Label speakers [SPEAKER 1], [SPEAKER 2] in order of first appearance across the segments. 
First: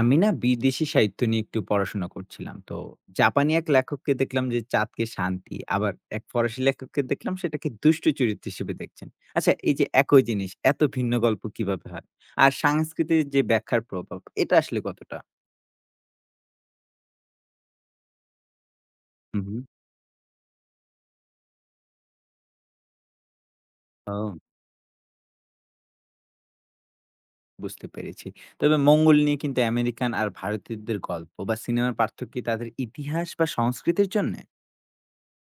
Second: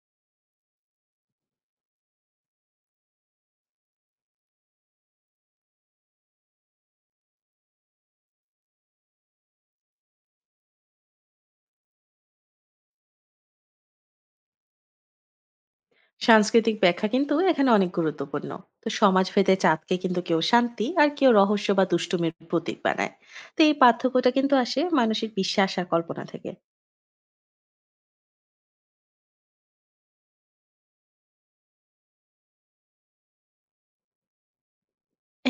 [SPEAKER 1] আমি না বিদেশি সাহিত্য নিয়ে একটু পড়াশোনা করছিলাম। তো জাপানি এক লেখককে দেখলাম যে চাঁদকে শান্তি, আবার এক ফরাসি লেখককে দেখলাম সেটাকে দুষ্ট চরিত্র হিসেবে দেখছেন। আচ্ছা এই যে একই জিনিস এত ভিন্ন গল্প কিভাবে হয়? আর সাংস্কৃতিক যে ব্যাখ্যার প্রভাব এটা আসলে কতটা?
[SPEAKER 2] সাংস্কৃতিক ব্যাখ্যা কিন্তু এখানে অনেক গুরুত্বপূর্ণ। তো সমাজ
[SPEAKER 1] হুম,
[SPEAKER 2] ভেদে
[SPEAKER 1] হুম।
[SPEAKER 2] চাঁদকে কিন্তু কেউ শান্তি আর কেউ রহস্য বা দুষ্টুমির প্রতীক বানায়। তো এই পার্থক্যটা
[SPEAKER 1] ও,
[SPEAKER 2] কিন্তু আসে মানসিক বিশ্বাস আর কল্পনা থেকে।
[SPEAKER 1] বুঝতে পেরেছি। তবে মঙ্গল নিয়ে কিন্তু আমেরিকান আর ভারতীয়দের গল্প বা সিনেমার পার্থক্য কি তাদের ইতিহাস বা সংস্কৃতির জন্যে?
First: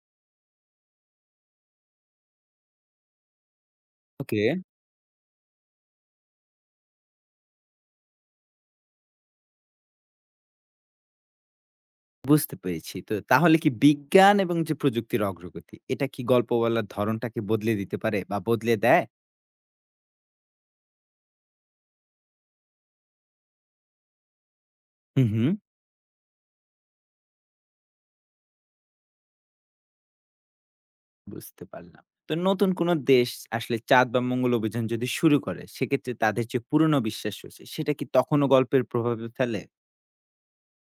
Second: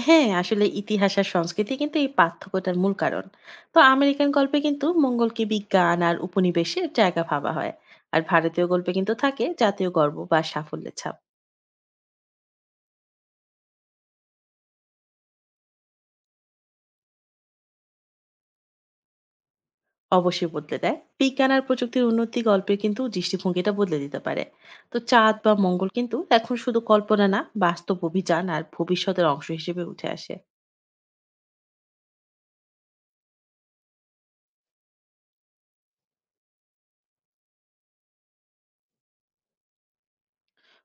[SPEAKER 2] হ্যাঁ, আসলে ইতিহাস আর সংস্কৃতি কিন্তু এই পার্থক্যটার মূল কারণ। তো আমেরিকান
[SPEAKER 1] ওকে।
[SPEAKER 2] গল্পে কিন্তু মঙ্গলকে বিজ্ঞান আর উপনিবেশের জায়গা ভাবা হয়। আর ভারতীয় গল্পে কিন্তু থাকে জাতীয় গর্ব বা সাফল্যের ছাপ।
[SPEAKER 1] বুঝতে পেরেছি। তো তাহলে কি বিজ্ঞান এবং যে প্রযুক্তির অগ্রগতি, এটা কি গল্প বলার ধরনটাকে বদলে দিতে পারে বা বদলে দেয়?
[SPEAKER 2] অবশ্যই বদলে দেয়। বিজ্ঞান আর প্রযুক্তির উন্নতি গল্পের কিন্তু দৃষ্টিভঙ্গিটা বদলে দিতে পারে। তো
[SPEAKER 1] হুম,
[SPEAKER 2] চাঁদ
[SPEAKER 1] হুম।
[SPEAKER 2] বা মঙ্গল কিন্তু এখন শুধু কল্পনা না, বাস্তব অভিযান আর ভবিষ্যতের অংশ হিসেবে উঠে আসে।
[SPEAKER 1] বুঝতে পারলাম। তো নতুন কোন দেশ আসলে চাঁদ বা মঙ্গল অভিযান যদি শুরু করে, সেক্ষেত্রে তাদের যে পুরনো বিশ্বাস রয়েছে, সেটা কি তখনো গল্পের প্রভাবে ফেলে?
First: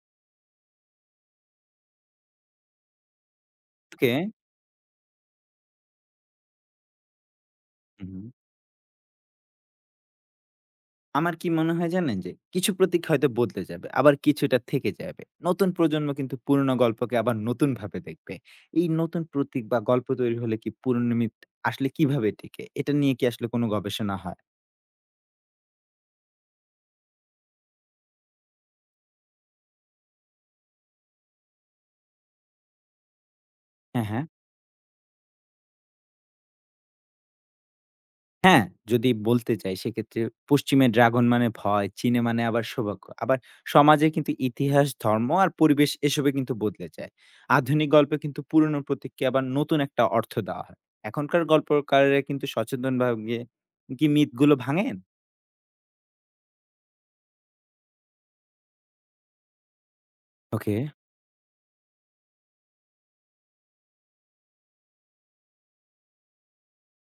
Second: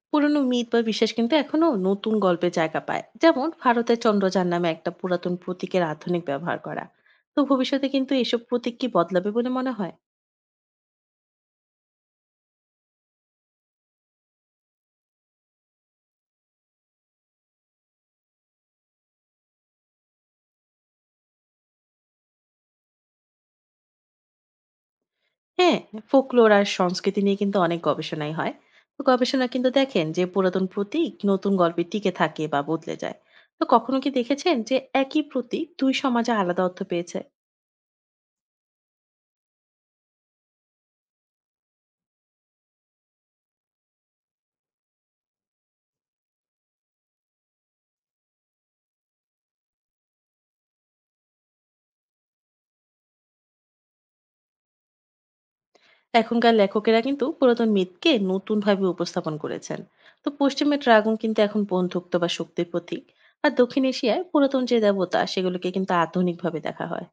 [SPEAKER 2] পুরনো মিথ বা বিশ্বাস কিন্তু এখনো নতুন গল্পে জায়গা পায়। যেমন ভারতের
[SPEAKER 1] ওকে।
[SPEAKER 2] চন্দ্রযান নামে একটা পুরাতন প্রতীকের আধুনিক ব্যবহার করা। তো ভবিষ্যতে কিন্তু
[SPEAKER 1] হুম।
[SPEAKER 2] এসব প্রতীক কি বদলাবে বলে মনে হয়?
[SPEAKER 1] আমার কি মনে হয় জানেন? যে কিছু প্রতীক হয়তো বদলে যাবে। আবার কিছুটা থেকে যাবে। নতুন প্রজন্ম কিন্তু পুরনো গল্পকে আবার নতুনভাবে দেখবে। এই নতুন প্রতীক বা গল্প তৈরি হলে কি পুরনো মিথ আসলে কিভাবে টিকে? এটা নিয়ে কি আসলে কোন গবেষণা হয়?
[SPEAKER 2] হ্যাঁ, ফোকলোর আর সংস্কৃতি নিয়ে কিন্তু অনেক গবেষণাই হয়। তো গবেষণা কিন্তু দেখেন যে পুরাতন প্রতীক নতুন গল্পে টিকে থাকে বা বদলে যায়। তো কখনো
[SPEAKER 1] হ্যাঁ,
[SPEAKER 2] কি
[SPEAKER 1] হ্যাঁ।
[SPEAKER 2] দেখেছেন যে একই প্রতীক দুই সমাজে আলাদা অর্থ পেয়েছে?
[SPEAKER 1] হ্যাঁ, যদি বলতে চাই সেক্ষেত্রে পশ্চিমে ড্রাগন মানে ভয়, চীনে মানে আবার সৌভাগ্য। আবার সমাজে কিন্তু ইতিহাস, ধর্ম আর পরিবেশ এসবে কিন্তু বদলে যায়। আধুনিক গল্পে কিন্তু পুরনো প্রতীককে আবার নতুন একটা অর্থ দেওয়া হয়। এখনকার গল্পকারেরা কিন্তু সচেতনভাবে কি মিথগুলো ভাঙেন?
[SPEAKER 2] এখনকার লেখকেরা কিন্তু পুরাতন মিথকে নতুনভাবে উপস্থাপন করেছেন। তো পশ্চিমে
[SPEAKER 1] ওকে।
[SPEAKER 2] ড্রাগন কিন্তু এখন বন্ধুত্ব বা শক্তির প্রতীক। আর দক্ষিণ এশিয়ায় পুরাতন যে দেবতা সেগুলোকে কিন্তু আধুনিকভাবে দেখা হয়।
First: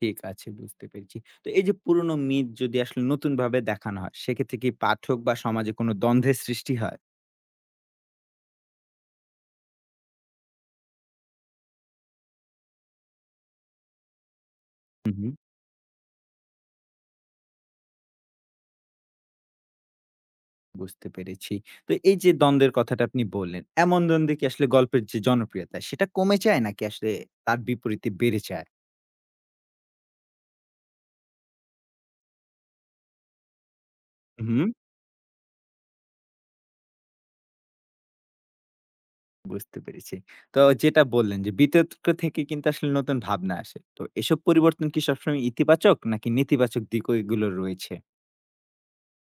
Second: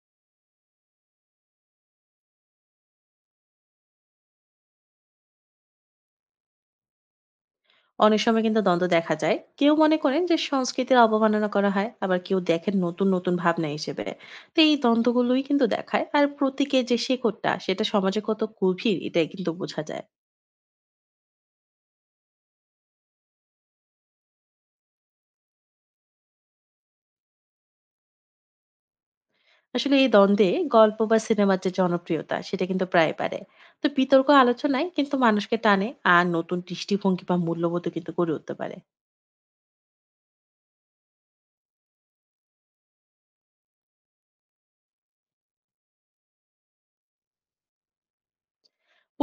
[SPEAKER 1] ঠিক আছে, বুঝতে পেরেছি। তো এই যে পুরনো মিথ যদি আসলে নতুনভাবে দেখানো হয়, সেক্ষেত্রে কি পাঠক বা সমাজে কোনো দ্বন্দ্বের সৃষ্টি হয়?
[SPEAKER 2] অনেক সময় কিন্তু দ্বন্দ্ব দেখা যায়, কেউ মনে করেন যে সংস্কৃতির অবমাননা করা হয়, আবার কেউ দেখেন নতুন নতুন ভাবনা হিসেবে। তো এই
[SPEAKER 1] হুম, হুম।
[SPEAKER 2] দ্বন্দ্বগুলোই কিন্তু দেখায় আর প্রতীকের যে শেকড়টা সেটা সমাজে কত গভীর এটাই কিন্তু বোঝা যায়।
[SPEAKER 1] বুঝতে পেরেছি। তো এই যে দ্বন্দ্বের কথাটা আপনি বললেন, এমন দ্বন্দ্বে কি আসলে গল্পের যে জনপ্রিয়তা সেটা কমে যায় নাকি আসলে তার বিপরীতে বেড়ে যায়?
[SPEAKER 2] আসলে এই দ্বন্দ্বে গল্প বা সিনেমার যে জনপ্রিয়তা সেটা কিন্তু প্রায় পারে। তো বিতর্ক
[SPEAKER 1] হুম।
[SPEAKER 2] আলোচনায় কিন্তু মানুষকে টানে। আর নতুন দৃষ্টিভঙ্গি বা মূল্যবোধ কিন্তু গড়ে উঠতে পারে।
[SPEAKER 1] বুঝতে পেরেছি। তো যেটা বললেন যে বিতর্ক থেকে কিন্তু আসলে নতুন ভাবনা আসে। তো এসব পরিবর্তন কি সবসময় ইতিবাচক নাকি নেতিবাচক দিকও এগুলো রয়েছে?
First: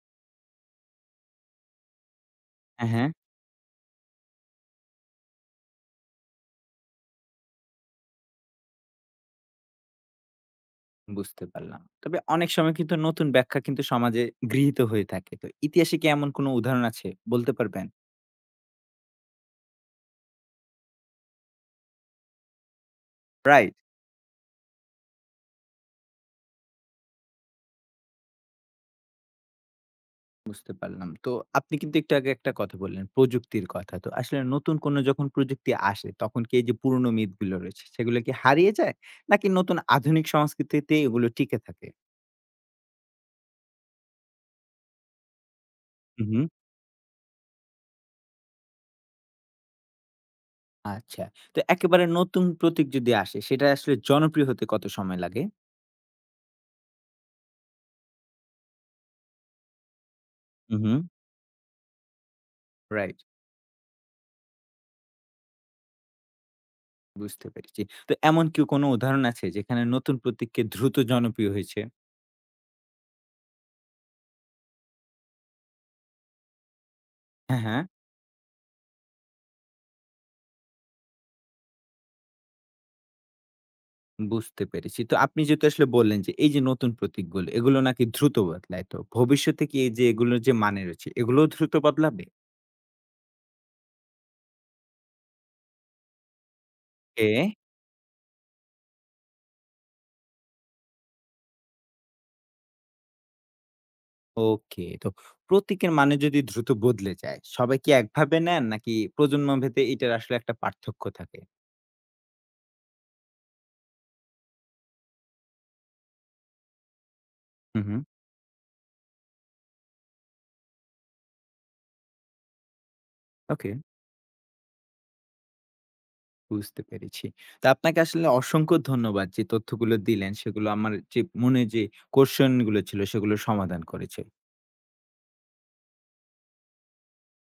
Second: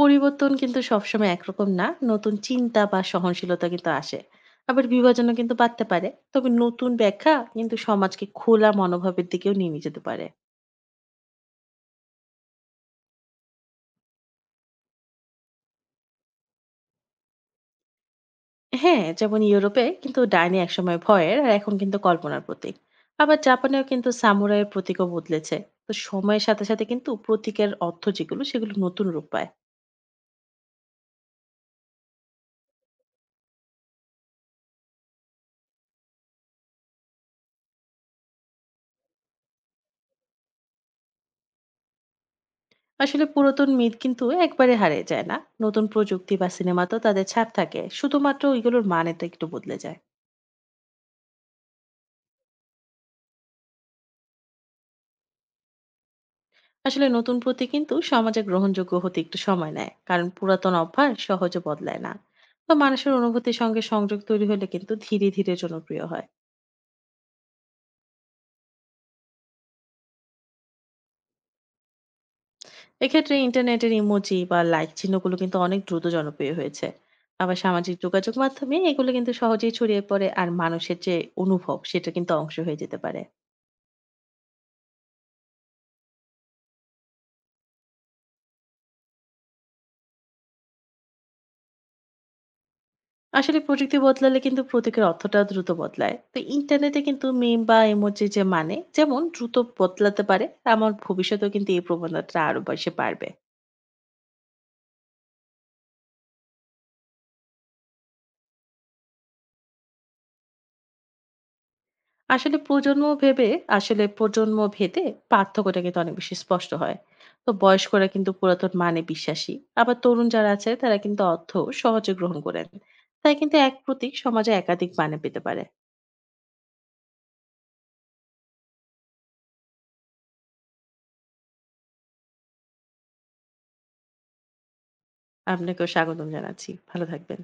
[SPEAKER 2] পরিবর্তন কিন্তু সবসময় একরকম না। নতুন চিন্তা
[SPEAKER 1] হ্যাঁ,
[SPEAKER 2] বা
[SPEAKER 1] হ্যাঁ।
[SPEAKER 2] সহনশীলতা কিন্তু আসে। আবার বিভাজনও কিন্তু বাড়তে পারে। তবে নতুন ব্যাখ্যা কিন্তু সমাজকে খোলা মনোভাবের দিকেও নিয়ে নিয়ে যেতে পারে।
[SPEAKER 1] বুঝতে পারলাম। তবে অনেক সময় কিন্তু নতুন ব্যাখ্যা কিন্তু সমাজে গৃহীত হয়ে থাকে। তো ইতিহাসে কি এমন কোনো উদাহরণ আছে বলতে পারবেন?
[SPEAKER 2] হ্যাঁ, যেমন ইউরোপে কিন্তু ডাইনি একসময় ভয়ের আর এখন কিন্তু কল্পনার প্রতীক। আবার
[SPEAKER 1] রাইট।
[SPEAKER 2] জাপানেও কিন্তু সামুরাইয়ের প্রতীকও বদলেছে। তো সময়ের সাথে সাথে কিন্তু প্রতীকের অর্থ যেগুলো সেগুলো নতুন রূপ পায়।
[SPEAKER 1] বুঝতে পারলাম। তো আপনি কিন্তু একটু আগে একটা কথা বললেন, প্রযুক্তির কথা। তো আসলে নতুন কোনো যখন প্রযুক্তি আসে, তখন কি এই যে পুরনো মিথগুলো রয়েছে, সেগুলো কি হারিয়ে যায়? নাকি নতুন আধুনিক সংস্কৃতিতে এগুলো টিকে থাকে?
[SPEAKER 2] আসলে পুরাতন মিথ কিন্তু একবারে হারিয়ে যায় না। নতুন
[SPEAKER 1] হু,
[SPEAKER 2] প্রযুক্তি
[SPEAKER 1] হু।
[SPEAKER 2] বা সিনেমাতেও তাদের ছাপ থাকে। শুধুমাত্র ওইগুলোর মানেটা একটু বদলে যায়।
[SPEAKER 1] আচ্ছা। তো একেবারে নতুন প্রতীক যদি আসে, সেটা আসলে জনপ্রিয় হতে কত সময় লাগে?
[SPEAKER 2] আসলে নতুন প্রতি কিন্তু সমাজে গ্রহণযোগ্য হতে একটু সময় নেয়, কারণ পুরাতন
[SPEAKER 1] হু, হু।
[SPEAKER 2] অভ্যাস সহজে বদলায় না। বা মানুষের
[SPEAKER 1] রাইট,
[SPEAKER 2] অনুভূতির সঙ্গে সংযোগ তৈরি হলে কিন্তু ধীরে ধীরে জনপ্রিয় হয়।
[SPEAKER 1] বুঝতে পেরেছি। তো এমন কি কোনো উদাহরণ আছে, যেখানে নতুন প্রতীককে দ্রুত জনপ্রিয় হয়েছে?
[SPEAKER 2] এক্ষেত্রে ইন্টারনেটের ইমোজি বা লাইক চিহ্নগুলো কিন্তু অনেক দ্রুত জনপ্রিয় হয়েছে। আবার
[SPEAKER 1] হ্যাঁ, হ্যাঁ।
[SPEAKER 2] সামাজিক যোগাযোগ মাধ্যমে এগুলো কিন্তু সহজেই ছড়িয়ে পড়ে আর মানুষের যে অনুভব সেটা কিন্তু অংশ হয়ে যেতে পারে।
[SPEAKER 1] বুঝতে পেরেছি। তো আপনি যেহেতু আসলে বললেন যে এই যে নতুন প্রতীকগুলো, এগুলো নাকি দ্রুত বদলায়। তো ভবিষ্যতে কি এই যে এগুলোর যে মানে রয়েছে, এগুলোও দ্রুত বদলাবে?
[SPEAKER 2] আসলে প্রযুক্তি বদলালে কিন্তু প্রতীকের অর্থটা দ্রুত বদলায়। তো ইন্টারনেটে কিন্তু
[SPEAKER 1] এ
[SPEAKER 2] মিম বা ইমোজি যে মানে যেমন দ্রুত বদলাতে পারে। আমার ভবিষ্যতেও কিন্তু এই প্রবণতাটা আরো বেশি বাড়বে।
[SPEAKER 1] ওকে। তো প্রতীকের মানে যদি দ্রুত বদলে যায়, সবাই কি একভাবে নেন নাকি প্রজন্মভেদে এটার আসলে একটা পার্থক্য থাকে?
[SPEAKER 2] আসলে প্রজন্ম ভেবে আসলে প্রজন্ম ভেদে পার্থক্যটা কিন্তু অনেক বেশি স্পষ্ট হয়। তো
[SPEAKER 1] হুম, হুম।
[SPEAKER 2] বয়স্করা কিন্তু পুরাতন মানে বিশ্বাসী। আবার তরুণ যারা আছে তারা কিন্তু অর্থ সহজে গ্রহণ করেন। তাই কিন্তু
[SPEAKER 1] ওকে,
[SPEAKER 2] এক প্রতীক সমাজে একাধিক মানে পেতে পারে।
[SPEAKER 1] বুঝতে পেরেছি। তো আপনাকে আসলে অসংখ্য ধন্যবাদ যে তথ্যগুলো দিলেন, সেগুলো আমার যে মনে যে কোয়েশন গুলো ছিল, সেগুলো সমাধান করেছে।
[SPEAKER 2] আপনাকেও স্বাগতম জানাচ্ছি, ভালো থাকবেন।